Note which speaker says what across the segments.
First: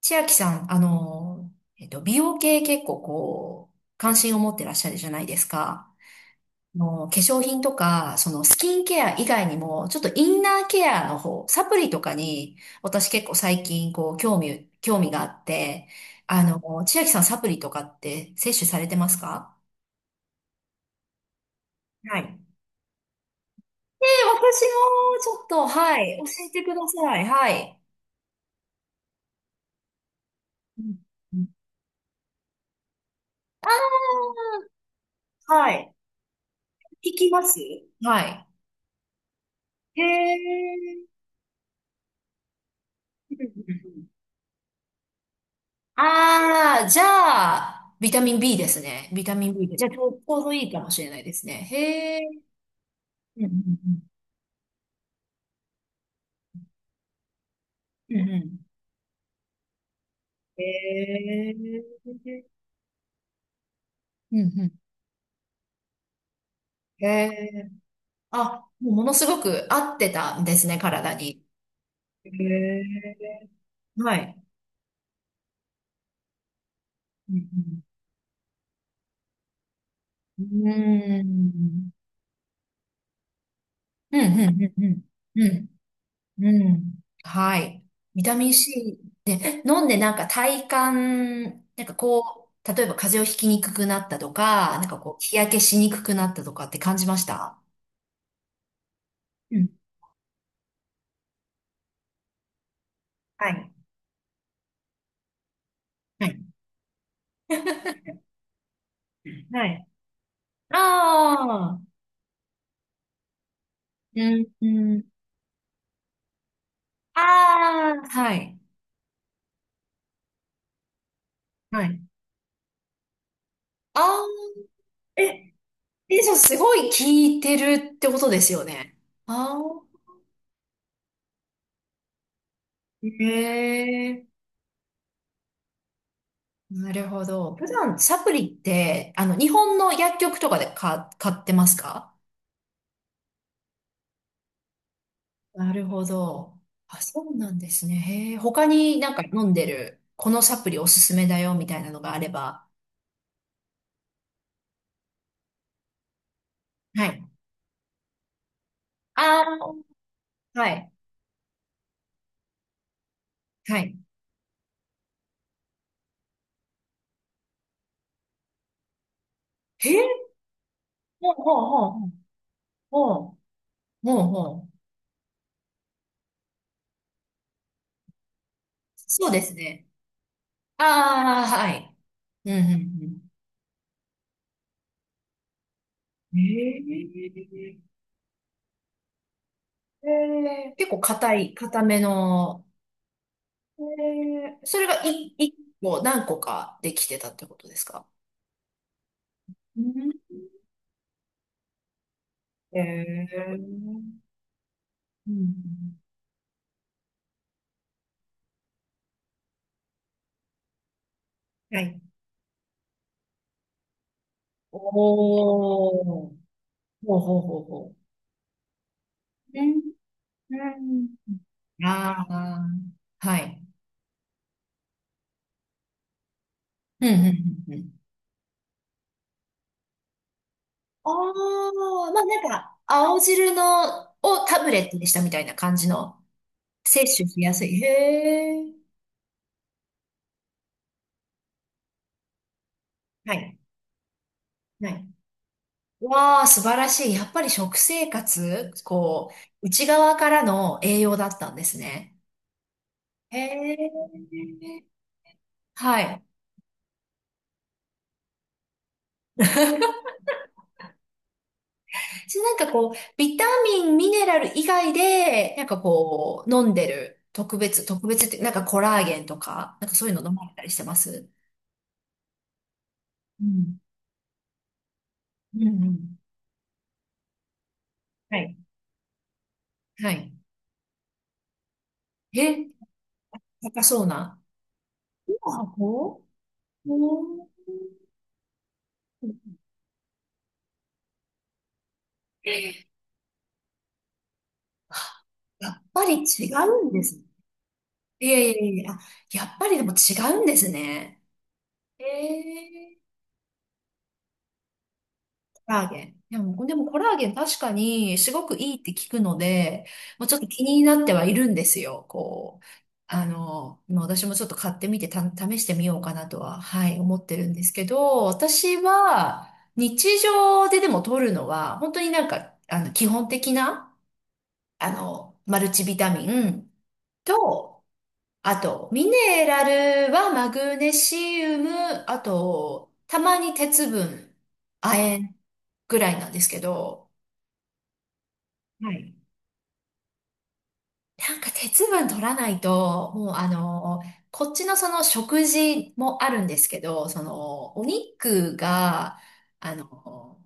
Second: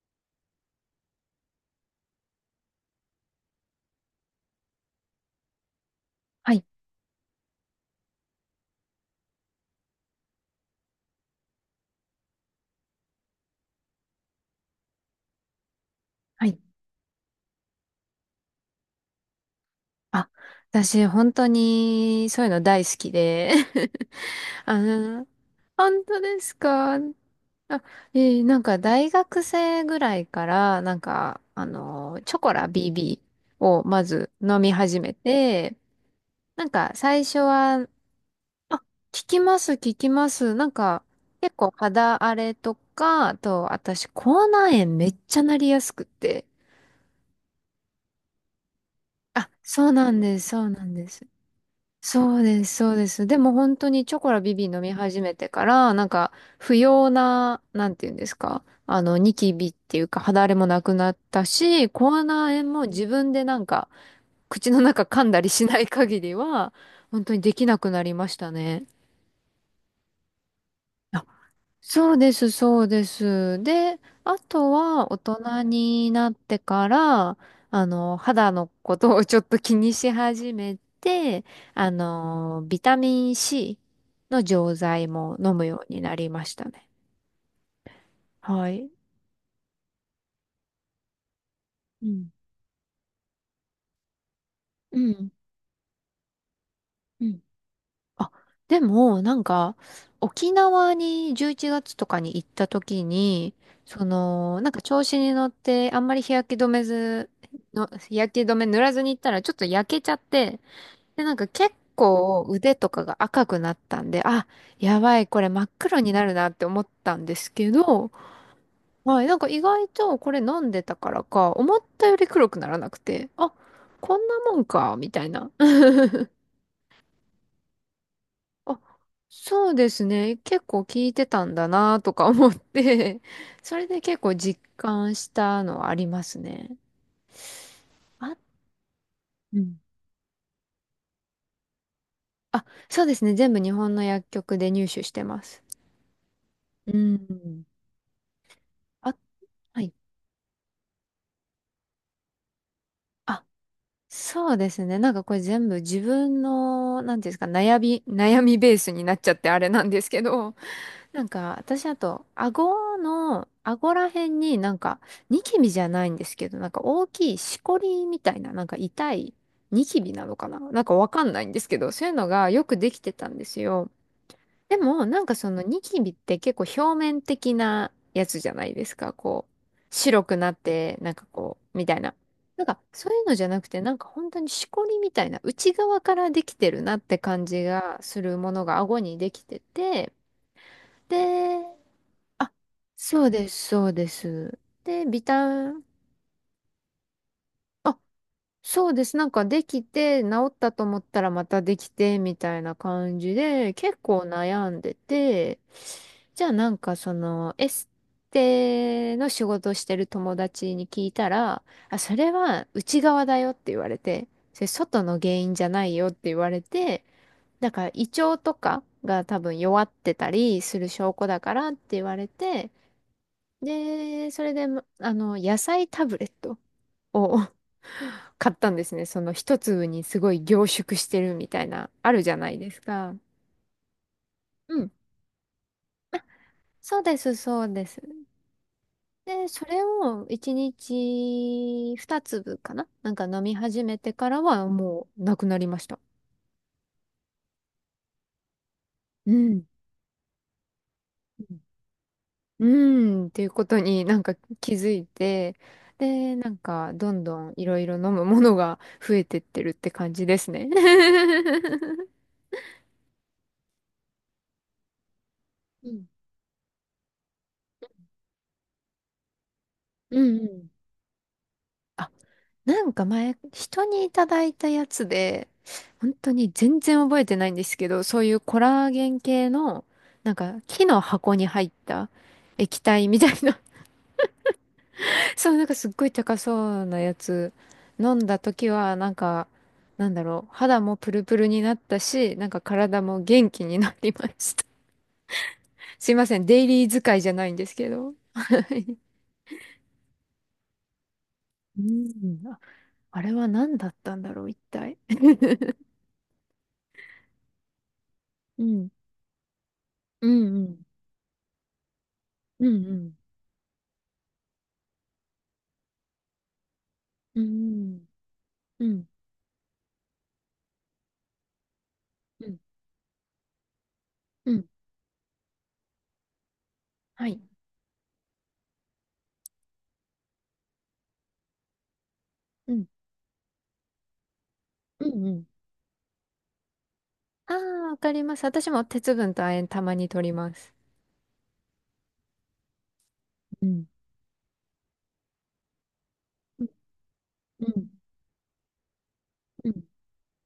Speaker 1: 千秋さん、美容系結構こう、関心を持ってらっしゃるじゃないですか。
Speaker 2: はい、
Speaker 1: 化粧品とか、そのスキンケア以外にも、ちょっとインナーケアの方、サプリとかに、私結構最近こう、興味があって、
Speaker 2: はい。
Speaker 1: 千秋さんサプリとかって摂取されてますか？
Speaker 2: あ、私、本当
Speaker 1: はい。
Speaker 2: に、そういうの大好きで。
Speaker 1: 私
Speaker 2: あ
Speaker 1: も
Speaker 2: の、
Speaker 1: ちょっと、は
Speaker 2: 本
Speaker 1: い、
Speaker 2: 当
Speaker 1: 教
Speaker 2: で
Speaker 1: え
Speaker 2: す
Speaker 1: てくだ
Speaker 2: か？
Speaker 1: さい。はい。
Speaker 2: あ、大学生ぐらいから、
Speaker 1: うんうん。
Speaker 2: チョコラ BB をまず飲み始め
Speaker 1: は
Speaker 2: て、
Speaker 1: い。聞
Speaker 2: 最
Speaker 1: き
Speaker 2: 初
Speaker 1: ます？
Speaker 2: は、
Speaker 1: はい。
Speaker 2: 効きます、効
Speaker 1: へ
Speaker 2: きます。
Speaker 1: え。
Speaker 2: 結構肌荒れとか、あと、私、口内炎めっちゃなりやすくて。
Speaker 1: ああ、じゃあ、ビタミン B ですね。ビタミ
Speaker 2: あ、
Speaker 1: ン B で。じ
Speaker 2: そ
Speaker 1: ゃあ、
Speaker 2: う
Speaker 1: ちょ
Speaker 2: な
Speaker 1: うち
Speaker 2: ん
Speaker 1: ょ
Speaker 2: で
Speaker 1: う
Speaker 2: す、
Speaker 1: ど
Speaker 2: そ
Speaker 1: い
Speaker 2: う
Speaker 1: いか
Speaker 2: な
Speaker 1: も
Speaker 2: ん
Speaker 1: し
Speaker 2: で
Speaker 1: れない
Speaker 2: す。
Speaker 1: ですね。へ
Speaker 2: そう
Speaker 1: え。
Speaker 2: です、そうです。で
Speaker 1: う
Speaker 2: も本当
Speaker 1: ん
Speaker 2: にチョコラビビ飲み始めてから、不要な、なんてい
Speaker 1: う
Speaker 2: うん
Speaker 1: んう
Speaker 2: で
Speaker 1: ん。うん
Speaker 2: す
Speaker 1: うん。
Speaker 2: か、あの、ニキビっていうか肌荒れ
Speaker 1: へ
Speaker 2: もなくなったし、
Speaker 1: え。
Speaker 2: 口内炎も自分で
Speaker 1: うんう
Speaker 2: 口
Speaker 1: ん。
Speaker 2: の中噛んだりしない限りは、
Speaker 1: へ
Speaker 2: 本当にでき
Speaker 1: え。
Speaker 2: なくなりました
Speaker 1: あ、
Speaker 2: ね。
Speaker 1: もうものすごく合ってたんですね、体に。
Speaker 2: そうで
Speaker 1: へ
Speaker 2: す、そうで
Speaker 1: え。
Speaker 2: す。で、
Speaker 1: は
Speaker 2: あ
Speaker 1: い。
Speaker 2: とは大人になってか
Speaker 1: う
Speaker 2: ら、
Speaker 1: ん
Speaker 2: あの、肌のことをちょっと気にし
Speaker 1: う
Speaker 2: 始
Speaker 1: ん。う
Speaker 2: め
Speaker 1: ー
Speaker 2: て、
Speaker 1: ん。
Speaker 2: あの、ビタミン C
Speaker 1: うん
Speaker 2: の
Speaker 1: うん
Speaker 2: 錠剤も
Speaker 1: うんうん。
Speaker 2: 飲むようになりま
Speaker 1: うん。
Speaker 2: した
Speaker 1: う
Speaker 2: ね。
Speaker 1: ん。はい。ビタミン
Speaker 2: はい。
Speaker 1: C。飲んでなんか体感、なんか
Speaker 2: うん。
Speaker 1: こう、例えば風邪をひきにくくなったとか、なんか
Speaker 2: う
Speaker 1: こう、
Speaker 2: ん。
Speaker 1: 日焼けしにくくなったとかって感じまし
Speaker 2: うん。
Speaker 1: た？
Speaker 2: あでも、なん
Speaker 1: うん。
Speaker 2: か、沖縄に11月とかに行った時
Speaker 1: は
Speaker 2: に、
Speaker 1: い。
Speaker 2: その、なんか調子に乗って、あんまり
Speaker 1: はい。
Speaker 2: 日焼け止め塗らずに行ったら、ちょっと
Speaker 1: はい。
Speaker 2: 焼けちゃって、で、なんか結
Speaker 1: ああ、
Speaker 2: 構腕とかが赤くなったん
Speaker 1: う
Speaker 2: で、
Speaker 1: ん、
Speaker 2: あ、
Speaker 1: う
Speaker 2: や
Speaker 1: ん。
Speaker 2: ばい、これ真っ黒になるなって思った
Speaker 1: あ
Speaker 2: んですけ
Speaker 1: あ、
Speaker 2: ど、
Speaker 1: はい。
Speaker 2: はい、なんか意外とこれ飲んでたからか、思っ
Speaker 1: はい。
Speaker 2: たより黒くならなくて、あ、
Speaker 1: あ
Speaker 2: こん
Speaker 1: あ、
Speaker 2: なもんか、みたいな。
Speaker 1: え、え、じゃあすごい聞いてるってことですよ
Speaker 2: あ、
Speaker 1: ね。あ
Speaker 2: そうで
Speaker 1: あ、
Speaker 2: すね。結構聞いてたんだなとか思っ
Speaker 1: へ
Speaker 2: て、それで結
Speaker 1: え、
Speaker 2: 構実感したのはありますね。
Speaker 1: なるほど。普段サプ
Speaker 2: あ、
Speaker 1: リって、日
Speaker 2: う
Speaker 1: 本
Speaker 2: ん。
Speaker 1: の薬局とかで買ってますか？
Speaker 2: あ、そうですね。全部日本の薬局で入手してます。
Speaker 1: なるほど。
Speaker 2: う
Speaker 1: あ、そうなん
Speaker 2: ん。
Speaker 1: ですね。へえ、他になん
Speaker 2: あ、
Speaker 1: か飲んで
Speaker 2: はい。
Speaker 1: る、このサプリおすすめだよみたいなのがあれば。
Speaker 2: あ、そうですね。なんかこれ全部自分の、
Speaker 1: は
Speaker 2: なん
Speaker 1: い。
Speaker 2: ていうんですか、悩みベースになっちゃってあれな
Speaker 1: あ
Speaker 2: んですけど、
Speaker 1: あ、はい。
Speaker 2: なんか、私あと、
Speaker 1: は
Speaker 2: 顎
Speaker 1: い。
Speaker 2: ら辺になんか、ニキビじゃないんですけど、なんか大きいしこりみたいな、なんか痛いニ
Speaker 1: へ
Speaker 2: キ
Speaker 1: え、
Speaker 2: ビなのかな、なんかわか
Speaker 1: ほ
Speaker 2: ん
Speaker 1: う
Speaker 2: ない
Speaker 1: ほ
Speaker 2: んで
Speaker 1: う
Speaker 2: すけ
Speaker 1: ほう
Speaker 2: ど、
Speaker 1: ほ
Speaker 2: そう
Speaker 1: う。
Speaker 2: いうのがよくできてたんで
Speaker 1: ほ
Speaker 2: すよ。
Speaker 1: うほ
Speaker 2: で
Speaker 1: う。
Speaker 2: も、なんかそのニキビって結構表面的なやつじゃないですか。
Speaker 1: そうで
Speaker 2: こ
Speaker 1: すね。
Speaker 2: う、白くなって、なんか
Speaker 1: ああ、
Speaker 2: こ
Speaker 1: は
Speaker 2: う、みた
Speaker 1: い。
Speaker 2: いな。
Speaker 1: うん
Speaker 2: なん
Speaker 1: う
Speaker 2: か、そういうの
Speaker 1: ん
Speaker 2: じゃなくて、なんか本当にしこりみたいな、内側から
Speaker 1: うん。へ
Speaker 2: できてるなって感じ
Speaker 1: え。
Speaker 2: がするものが顎にできて
Speaker 1: へ
Speaker 2: て、
Speaker 1: え結構
Speaker 2: で、
Speaker 1: 硬め
Speaker 2: あ
Speaker 1: の。
Speaker 2: そうです、
Speaker 1: へ
Speaker 2: そうで
Speaker 1: え。
Speaker 2: す。
Speaker 1: それが
Speaker 2: で、ビ
Speaker 1: い、一
Speaker 2: タン、
Speaker 1: 個何個かできてたってことです
Speaker 2: あ、
Speaker 1: か？
Speaker 2: そうです。なんかで
Speaker 1: う
Speaker 2: き
Speaker 1: ん。
Speaker 2: て、治ったと思ったらまたできて、みたいな
Speaker 1: へ
Speaker 2: 感じ
Speaker 1: え。う
Speaker 2: で、結
Speaker 1: ん
Speaker 2: 構悩んで
Speaker 1: う
Speaker 2: て、
Speaker 1: ん。
Speaker 2: じゃあなんかその、エステの仕事をしてる友達に聞いたら、
Speaker 1: は
Speaker 2: あ、
Speaker 1: い。
Speaker 2: それは内側だよって言われて、それ
Speaker 1: お
Speaker 2: 外の原因じゃないよって
Speaker 1: ー、
Speaker 2: 言われて、
Speaker 1: ほうほうほう
Speaker 2: だから
Speaker 1: ほ
Speaker 2: 胃腸とかが多分
Speaker 1: ね
Speaker 2: 弱ってた
Speaker 1: うう
Speaker 2: りする
Speaker 1: ん。
Speaker 2: 証拠
Speaker 1: う
Speaker 2: だからって
Speaker 1: ん。
Speaker 2: 言わ
Speaker 1: あ
Speaker 2: れ
Speaker 1: あ、
Speaker 2: て、
Speaker 1: はい。
Speaker 2: で、それで、まあの、野菜タブレット
Speaker 1: うん、うん、
Speaker 2: を
Speaker 1: うん。うん。
Speaker 2: 買ったんですね。その一粒にすごい凝縮し
Speaker 1: ああ、
Speaker 2: てるみたいな、あ
Speaker 1: ま
Speaker 2: る
Speaker 1: あ
Speaker 2: じゃ
Speaker 1: なん
Speaker 2: ないで
Speaker 1: か、
Speaker 2: すか。
Speaker 1: 青汁の、をタブ
Speaker 2: う
Speaker 1: レッ
Speaker 2: ん。
Speaker 1: トにしたみたいな感じの、
Speaker 2: あ、そう
Speaker 1: 摂
Speaker 2: で
Speaker 1: 取
Speaker 2: す、
Speaker 1: しや
Speaker 2: そ
Speaker 1: す
Speaker 2: う
Speaker 1: い。
Speaker 2: で
Speaker 1: へ
Speaker 2: す。
Speaker 1: え。
Speaker 2: で、それを一日二粒かな、なんか
Speaker 1: は
Speaker 2: 飲み
Speaker 1: い。
Speaker 2: 始めてからは
Speaker 1: はい。
Speaker 2: もうなくなりました。
Speaker 1: わあ、素晴らしい。やっぱり食生活、こ
Speaker 2: うん。
Speaker 1: う、内側からの栄養だったんですね。
Speaker 2: うん、うんっ
Speaker 1: へ
Speaker 2: ていうことに
Speaker 1: え。
Speaker 2: なんか気づいて、
Speaker 1: はい。
Speaker 2: で、なんかどんどんいろいろ飲むものが増えてってるって感じですね。
Speaker 1: 私なんかこう、ビタミン、ミネラル以外で、なんか
Speaker 2: うん
Speaker 1: こう、飲んでる特別、特別って、なんかコラーゲンとか、なんかそういう
Speaker 2: う
Speaker 1: の飲
Speaker 2: んう
Speaker 1: まれたり
Speaker 2: ん。
Speaker 1: してます？
Speaker 2: あ、なんか前、
Speaker 1: うん。
Speaker 2: 人にいただいたやつで、
Speaker 1: うんう
Speaker 2: 本
Speaker 1: ん。
Speaker 2: 当に全然覚えてないんですけど、そうい
Speaker 1: は
Speaker 2: う
Speaker 1: い。
Speaker 2: コラーゲン系の、
Speaker 1: は
Speaker 2: な
Speaker 1: い。
Speaker 2: んか木の箱に入った
Speaker 1: え、
Speaker 2: 液体みたいな。
Speaker 1: 高そうな。
Speaker 2: そう、なんかすっごい
Speaker 1: お
Speaker 2: 高そ
Speaker 1: お
Speaker 2: うなやつ
Speaker 1: ー。
Speaker 2: 飲んだ時は、なんか、なんだろう、肌もプルプルになったし、なんか体も元気になりました。
Speaker 1: やっ ぱ
Speaker 2: すい
Speaker 1: り
Speaker 2: ません、
Speaker 1: 違
Speaker 2: デイ
Speaker 1: う
Speaker 2: リー
Speaker 1: んで
Speaker 2: 使
Speaker 1: す。
Speaker 2: いじゃないんですけど。
Speaker 1: いやいや
Speaker 2: は
Speaker 1: いや、あ、
Speaker 2: い。
Speaker 1: やっぱりでも違うんですね。
Speaker 2: うん、あ
Speaker 1: え、
Speaker 2: あれは何だったんだろう、一体。
Speaker 1: コラ ーゲン。でもコラーゲン確かにすごく
Speaker 2: う
Speaker 1: いいっ
Speaker 2: ん
Speaker 1: て聞くので、もう
Speaker 2: う
Speaker 1: ちょっと
Speaker 2: んう
Speaker 1: 気に
Speaker 2: ん。
Speaker 1: なってはいるんですよ。こう、
Speaker 2: うんうん。
Speaker 1: もう私もちょっと買ってみてた、試してみようかなとは、はい、思って
Speaker 2: う
Speaker 1: るんですけ
Speaker 2: ん
Speaker 1: ど、私
Speaker 2: うん。
Speaker 1: は日常ででも取るのは、本当になん
Speaker 2: う
Speaker 1: か、
Speaker 2: ん。
Speaker 1: 基本的な、
Speaker 2: うん。
Speaker 1: マルチビタミン
Speaker 2: はい。
Speaker 1: と、あと、ミネラルはマグネシウム、あ
Speaker 2: うん。
Speaker 1: と、たまに鉄分、
Speaker 2: う
Speaker 1: 亜
Speaker 2: んう
Speaker 1: 鉛
Speaker 2: ん。
Speaker 1: ぐらいなんですけど、
Speaker 2: ああ、わかります。私も
Speaker 1: はい。
Speaker 2: 鉄分と亜鉛たまに取ります。
Speaker 1: なんか鉄分取らないと、もう
Speaker 2: うん。
Speaker 1: こっちのその食事もあるんで
Speaker 2: う
Speaker 1: す
Speaker 2: ん。
Speaker 1: けど、そ
Speaker 2: う
Speaker 1: のお
Speaker 2: ん
Speaker 1: 肉が、
Speaker 2: う
Speaker 1: あ
Speaker 2: ん。
Speaker 1: の、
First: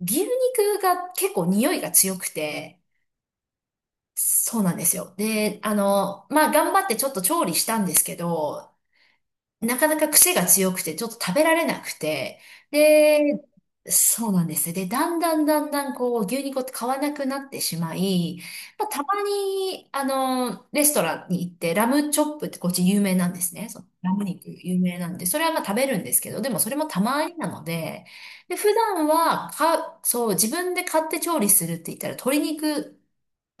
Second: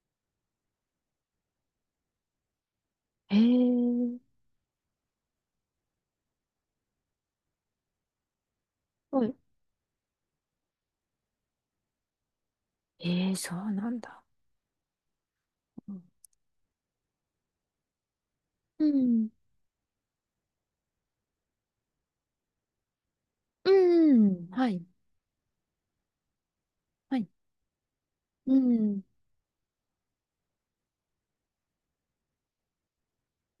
Speaker 1: 牛肉が結構匂いが強くて、
Speaker 2: へえ。
Speaker 1: そうなんですよ。で、まあ、頑張ってちょっと調理したんですけど、
Speaker 2: はい。
Speaker 1: なかなか癖が強くて、ちょっと食べられなくて、で、
Speaker 2: ええ、そうなんだ。
Speaker 1: そうなんですよ。で、だんだんだんだ
Speaker 2: う
Speaker 1: ん
Speaker 2: ん
Speaker 1: こう、牛肉を買わなくなってしまい、ま
Speaker 2: う
Speaker 1: あ、たま
Speaker 2: ん。
Speaker 1: に、レストランに行って、ラムチョップってこっち有名なんですね。そうラム肉
Speaker 2: は
Speaker 1: 有
Speaker 2: い。
Speaker 1: 名なんで、それはまあ食べるんですけど、でもそれもた
Speaker 2: は
Speaker 1: ま
Speaker 2: い。
Speaker 1: になので、
Speaker 2: う
Speaker 1: で、普
Speaker 2: ん。
Speaker 1: 段は、そう、自分で買って調理するって言ったら、鶏肉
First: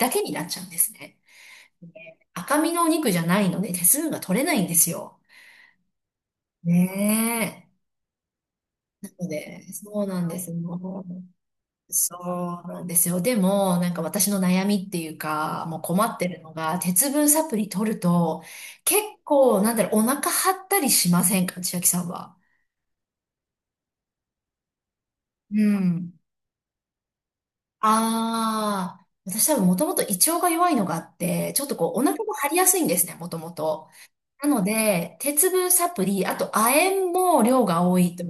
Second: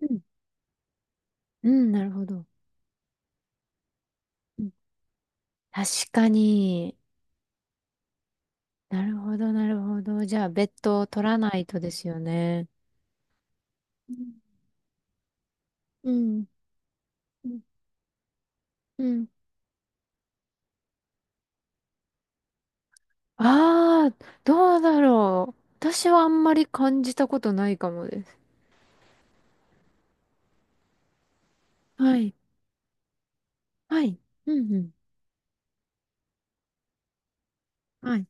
Speaker 2: うん。
Speaker 1: けになっちゃうんですね。
Speaker 2: う
Speaker 1: で、
Speaker 2: ん。なるほど。
Speaker 1: 赤身のお肉じゃないので、手数が取れな
Speaker 2: う
Speaker 1: いん
Speaker 2: ん。
Speaker 1: ですよ。
Speaker 2: 確かに。
Speaker 1: ねえ。
Speaker 2: な
Speaker 1: そ
Speaker 2: る
Speaker 1: う
Speaker 2: ほど、な
Speaker 1: で、
Speaker 2: るほ
Speaker 1: そうな
Speaker 2: ど。
Speaker 1: ん
Speaker 2: じ
Speaker 1: で
Speaker 2: ゃあ、
Speaker 1: すよ。
Speaker 2: 別途取らないとですよ
Speaker 1: そう
Speaker 2: ね。
Speaker 1: なんですよ。でも、なんか
Speaker 2: うん。
Speaker 1: 私の悩みっていうか、もう困
Speaker 2: う
Speaker 1: ってる
Speaker 2: ん。
Speaker 1: のが、鉄分サプリ取ると、結
Speaker 2: うん。
Speaker 1: 構、なんだろう、お腹張ったりしませんか、千秋さんは？
Speaker 2: ああ、どうだろ
Speaker 1: う
Speaker 2: う。私
Speaker 1: ん。
Speaker 2: はあんまり感じたことないかもです。
Speaker 1: ああ、私多分もともと胃腸が弱いのがあって、ちょっとこう、お腹
Speaker 2: は
Speaker 1: も
Speaker 2: い。
Speaker 1: 張りやすいんですね、もともと。
Speaker 2: はい。
Speaker 1: な
Speaker 2: う
Speaker 1: の
Speaker 2: んうん。
Speaker 1: で、鉄分サプリ、あと亜鉛も量が多い
Speaker 2: は
Speaker 1: と、
Speaker 2: い。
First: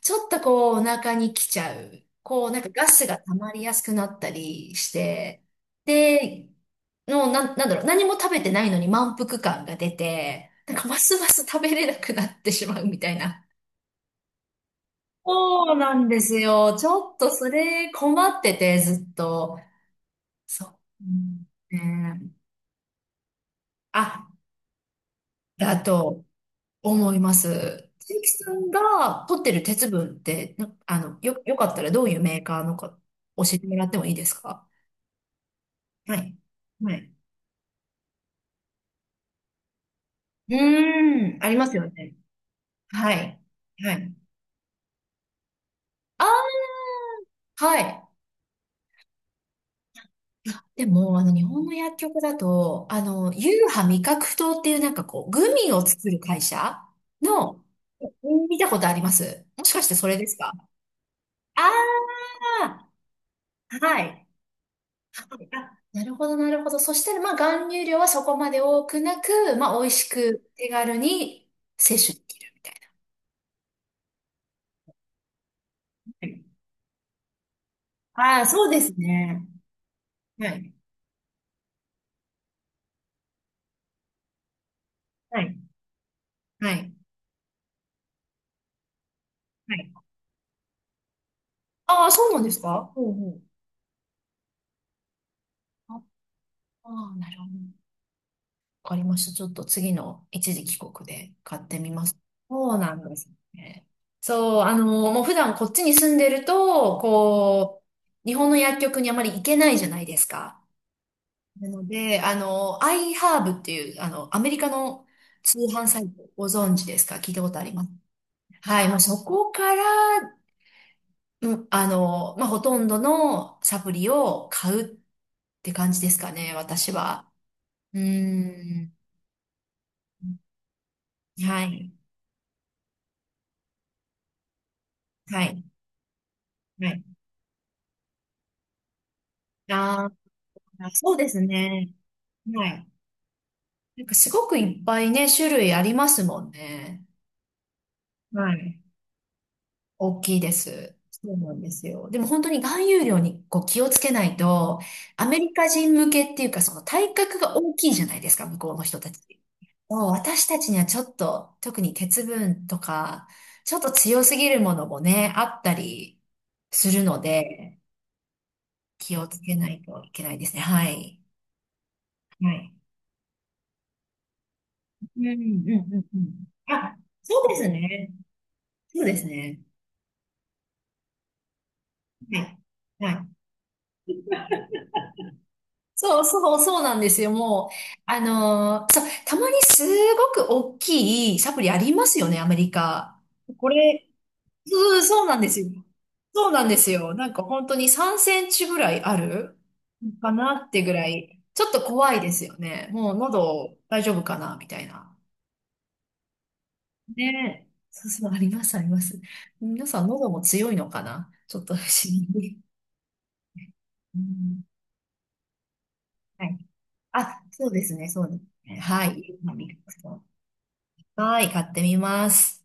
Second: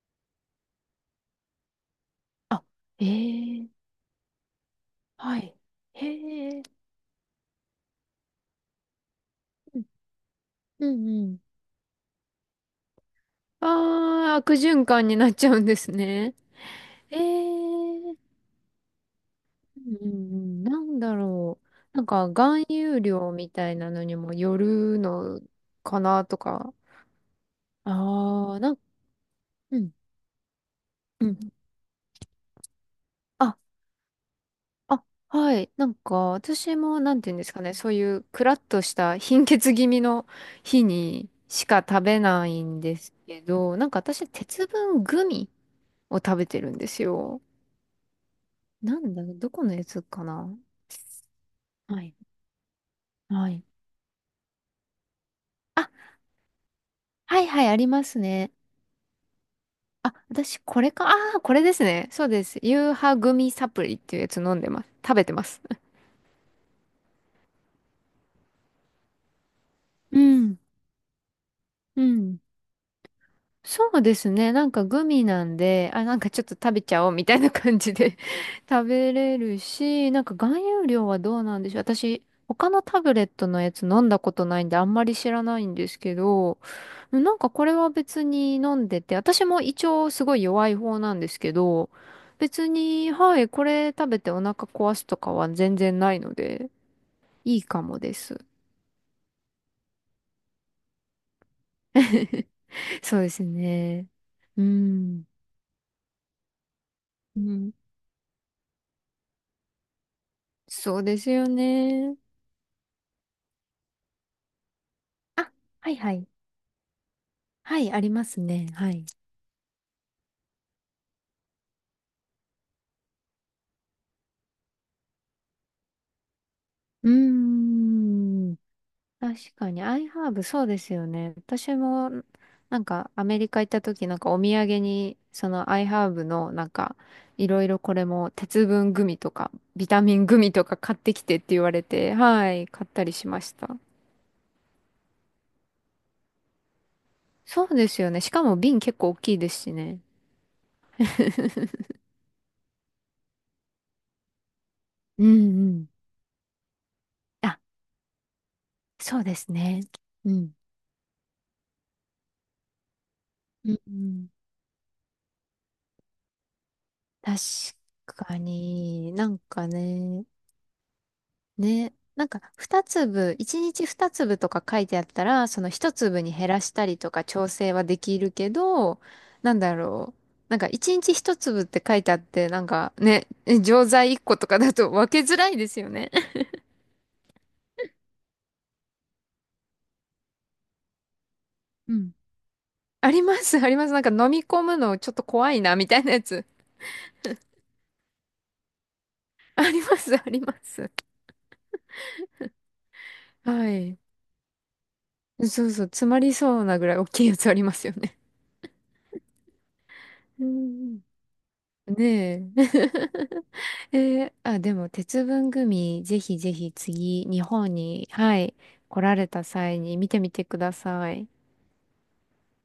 Speaker 1: ちょっとこうお腹に来ちゃう。こうなん
Speaker 2: あ、
Speaker 1: かガ
Speaker 2: え
Speaker 1: スが溜まり
Speaker 2: え、
Speaker 1: やすくなったりし
Speaker 2: は
Speaker 1: て、
Speaker 2: い。へ
Speaker 1: で、
Speaker 2: え。
Speaker 1: の、なん、なんだろう、何も食べてないのに満腹感が
Speaker 2: うん
Speaker 1: 出て、なん
Speaker 2: う
Speaker 1: かま
Speaker 2: ん
Speaker 1: すま
Speaker 2: うん。
Speaker 1: す食べれなくなってしまうみたいな。
Speaker 2: ああ、悪循環になっちゃうん
Speaker 1: そう
Speaker 2: です
Speaker 1: なんで
Speaker 2: ね。
Speaker 1: すよ。ちょっ
Speaker 2: え
Speaker 1: とそれ
Speaker 2: え、うん
Speaker 1: 困ってて、ずっと。
Speaker 2: うんうん。
Speaker 1: そ
Speaker 2: なん
Speaker 1: う。う
Speaker 2: だ
Speaker 1: ん、
Speaker 2: ろう。なんか
Speaker 1: ね。
Speaker 2: 含有量みたいなのに
Speaker 1: あ、
Speaker 2: もよるの
Speaker 1: あ
Speaker 2: か
Speaker 1: と、
Speaker 2: なとか。
Speaker 1: 思います。千秋さ
Speaker 2: ああ、
Speaker 1: ん
Speaker 2: なん、
Speaker 1: が取ってる
Speaker 2: う
Speaker 1: 鉄
Speaker 2: ん。
Speaker 1: 分って、なあの、
Speaker 2: うん。
Speaker 1: よかったらどういうメーカーのか教
Speaker 2: あ
Speaker 1: えてもらってもいいですか？
Speaker 2: あ、はい。なん
Speaker 1: は
Speaker 2: か、
Speaker 1: い。
Speaker 2: 私
Speaker 1: は
Speaker 2: も、
Speaker 1: い。
Speaker 2: なんていうんですかね、そういう、クラッとした貧血気味の
Speaker 1: う
Speaker 2: 日に
Speaker 1: ーん、あり
Speaker 2: し
Speaker 1: ます
Speaker 2: か
Speaker 1: よ
Speaker 2: 食
Speaker 1: ね。
Speaker 2: べないんで
Speaker 1: は
Speaker 2: す
Speaker 1: い。
Speaker 2: けど、なん
Speaker 1: は
Speaker 2: か
Speaker 1: い。
Speaker 2: 私、鉄分グミを
Speaker 1: あー、
Speaker 2: 食べてるんですよ。
Speaker 1: はい。
Speaker 2: なんだ、どこのやつか
Speaker 1: い
Speaker 2: な？
Speaker 1: やでも、日本の薬
Speaker 2: はい。
Speaker 1: 局だと、
Speaker 2: はい。
Speaker 1: ユーハ味覚糖っていうなんかこう、グミを
Speaker 2: あ、
Speaker 1: 作る会社
Speaker 2: はい
Speaker 1: の、
Speaker 2: はい、ありますね。
Speaker 1: 見たことあります？もしかしてそ
Speaker 2: あ、
Speaker 1: れですか？
Speaker 2: 私、これか。ああ、これですね。
Speaker 1: あ
Speaker 2: そうです。ユーハグミサ
Speaker 1: あー、
Speaker 2: プリっ
Speaker 1: は
Speaker 2: てい
Speaker 1: い。
Speaker 2: うやつ飲んでます。食べてます。
Speaker 1: あ、なるほど、なるほど。そしたら、まあ、含有量はそこまで多くなく、まあ、美味し
Speaker 2: う
Speaker 1: く
Speaker 2: ん。
Speaker 1: 手軽に
Speaker 2: う
Speaker 1: 摂取でき
Speaker 2: ん。
Speaker 1: るみたい
Speaker 2: そうですね。なんかグミなんで、あ、
Speaker 1: な。
Speaker 2: なん
Speaker 1: は
Speaker 2: かちょ
Speaker 1: い。
Speaker 2: っと食べちゃおうみたいな感じで
Speaker 1: ああ、そう で
Speaker 2: 食
Speaker 1: す
Speaker 2: べれ
Speaker 1: ね。
Speaker 2: るし、なんか
Speaker 1: は
Speaker 2: 含
Speaker 1: い。
Speaker 2: 有量はどうなんでしょう。私、他のタブレットのやつ飲んだことないんであんまり知
Speaker 1: は
Speaker 2: ら
Speaker 1: い。
Speaker 2: ないんですけど、
Speaker 1: はい。
Speaker 2: なんかこれは別に飲んでて、私も胃
Speaker 1: はい。
Speaker 2: 腸すごい弱い方なんですけど、
Speaker 1: ああ、そうなんです
Speaker 2: 別
Speaker 1: か？ほ
Speaker 2: に、
Speaker 1: うほ
Speaker 2: は
Speaker 1: う。
Speaker 2: い、これ食べてお腹壊すとかは全然
Speaker 1: あ
Speaker 2: ないので、
Speaker 1: あー、なるほど。
Speaker 2: いいかもです。
Speaker 1: わかりました。ちょっと次の一時帰国で買ってみます。そうなんで
Speaker 2: そう
Speaker 1: す
Speaker 2: です
Speaker 1: ね。
Speaker 2: ね。
Speaker 1: そう、
Speaker 2: う
Speaker 1: もう
Speaker 2: ん。
Speaker 1: 普段こっちに住んでると、
Speaker 2: うん。
Speaker 1: こう、日本の薬局にあまり行けないじゃないですか。
Speaker 2: そうですよ
Speaker 1: なの
Speaker 2: ね。
Speaker 1: で、iHerb っていう、アメリカの
Speaker 2: あ、
Speaker 1: 通販
Speaker 2: はい
Speaker 1: サイ
Speaker 2: はい。
Speaker 1: ト、ご存知ですか？聞いたことあり
Speaker 2: は
Speaker 1: ます？
Speaker 2: い、ありますね。
Speaker 1: はい、
Speaker 2: は
Speaker 1: もう
Speaker 2: い。
Speaker 1: そこから、うん、まあ、ほとんどのサプリを買うって感じですかね、私
Speaker 2: う
Speaker 1: は。
Speaker 2: ー
Speaker 1: う
Speaker 2: ん。
Speaker 1: ーん。
Speaker 2: 確かに、アイハーブ、そうですよね。
Speaker 1: は
Speaker 2: 私
Speaker 1: い、
Speaker 2: も、なんか、アメリカ行った時、なんか、お土産に、
Speaker 1: は
Speaker 2: そ
Speaker 1: い、
Speaker 2: の、アイハーブの、なん
Speaker 1: は
Speaker 2: か、
Speaker 1: い。
Speaker 2: いろいろこれも、鉄分グミとか、ビタ
Speaker 1: あ
Speaker 2: ミングミとか
Speaker 1: あ、
Speaker 2: 買っ
Speaker 1: そ
Speaker 2: て
Speaker 1: う
Speaker 2: き
Speaker 1: で
Speaker 2: てっ
Speaker 1: す
Speaker 2: て言われ
Speaker 1: ね。
Speaker 2: て、は
Speaker 1: は
Speaker 2: い、買
Speaker 1: い。
Speaker 2: ったりしました。
Speaker 1: なんかすごくいっぱいね、種類ありますもんね。
Speaker 2: そうですよね。しか
Speaker 1: は
Speaker 2: も、瓶
Speaker 1: い。
Speaker 2: 結構大きいですしね。
Speaker 1: 大きいです。そうな んですよ。でも本当に含有量にこう気をつけないと、
Speaker 2: う
Speaker 1: アメリカ
Speaker 2: んうん。
Speaker 1: 人向けっていうか、その体格が
Speaker 2: あ、
Speaker 1: 大きいじゃないですか、向こうの人たち。
Speaker 2: そうですね。
Speaker 1: そう
Speaker 2: う
Speaker 1: 私
Speaker 2: ん。
Speaker 1: たちにはちょっと、特に鉄分とか、
Speaker 2: う
Speaker 1: ちょ
Speaker 2: ん
Speaker 1: っと
Speaker 2: う
Speaker 1: 強
Speaker 2: ん。
Speaker 1: すぎるものもね、あったりするの
Speaker 2: 確
Speaker 1: で、
Speaker 2: かに、
Speaker 1: 気を
Speaker 2: な
Speaker 1: つ
Speaker 2: ん
Speaker 1: け
Speaker 2: か
Speaker 1: ないといけ
Speaker 2: ね。
Speaker 1: ないですね。はい。
Speaker 2: ね。なんか、
Speaker 1: はい。
Speaker 2: 二粒、一日二粒とか書いてあっ
Speaker 1: う
Speaker 2: た
Speaker 1: ん、う
Speaker 2: ら、そ
Speaker 1: ん、
Speaker 2: の一
Speaker 1: うん、う
Speaker 2: 粒に減らし
Speaker 1: ん。
Speaker 2: た
Speaker 1: あ、
Speaker 2: りとか
Speaker 1: そう
Speaker 2: 調
Speaker 1: です
Speaker 2: 整はで
Speaker 1: ね。
Speaker 2: きるけど、
Speaker 1: そうです
Speaker 2: なん
Speaker 1: ね。
Speaker 2: だろう。なんか、一日一粒って書いてあっ
Speaker 1: は
Speaker 2: て、
Speaker 1: い。
Speaker 2: なんか
Speaker 1: は
Speaker 2: ね、
Speaker 1: い。
Speaker 2: え、錠剤一個とかだと分けづらいですよね。
Speaker 1: そうそう、そうなんですよ。もう、そう、たまにすごく大きいサプリあ
Speaker 2: う
Speaker 1: りま
Speaker 2: ん。
Speaker 1: すよね、アメリ
Speaker 2: あ
Speaker 1: カ。
Speaker 2: ります、あ
Speaker 1: こ
Speaker 2: ります。なん
Speaker 1: れ、
Speaker 2: か飲み込む
Speaker 1: そ
Speaker 2: の
Speaker 1: う、
Speaker 2: ちょっ
Speaker 1: そ
Speaker 2: と
Speaker 1: うなんで
Speaker 2: 怖
Speaker 1: す
Speaker 2: い
Speaker 1: よ。
Speaker 2: な、みたいなやつ。
Speaker 1: そうなんですよ。なんか本当に3センチぐらいあ る
Speaker 2: あります、あ
Speaker 1: か
Speaker 2: り
Speaker 1: な
Speaker 2: ま
Speaker 1: って
Speaker 2: す。
Speaker 1: ぐらい、ちょっと怖いですよね。もう
Speaker 2: は
Speaker 1: 喉
Speaker 2: い。
Speaker 1: 大丈夫かなみたいな。
Speaker 2: そうそう、詰まりそうなぐらい大きいやつあり
Speaker 1: ねえ。
Speaker 2: ますよ
Speaker 1: そう
Speaker 2: ね。
Speaker 1: そう、あります、あります。皆さん喉も
Speaker 2: うん
Speaker 1: 強いの
Speaker 2: う
Speaker 1: か
Speaker 2: ん。
Speaker 1: な、ちょっと不思議。
Speaker 2: ねえ。
Speaker 1: う
Speaker 2: えー、あ、
Speaker 1: ん、
Speaker 2: でも、鉄分グミ、ぜひ
Speaker 1: は
Speaker 2: ぜ
Speaker 1: い。
Speaker 2: ひ次、
Speaker 1: あ、
Speaker 2: 日
Speaker 1: そう
Speaker 2: 本
Speaker 1: ですね、
Speaker 2: に、
Speaker 1: そうで
Speaker 2: は
Speaker 1: す
Speaker 2: い、
Speaker 1: ね。
Speaker 2: 来
Speaker 1: は
Speaker 2: られ
Speaker 1: い。
Speaker 2: た際に見てみてください。
Speaker 1: はい、買ってみます。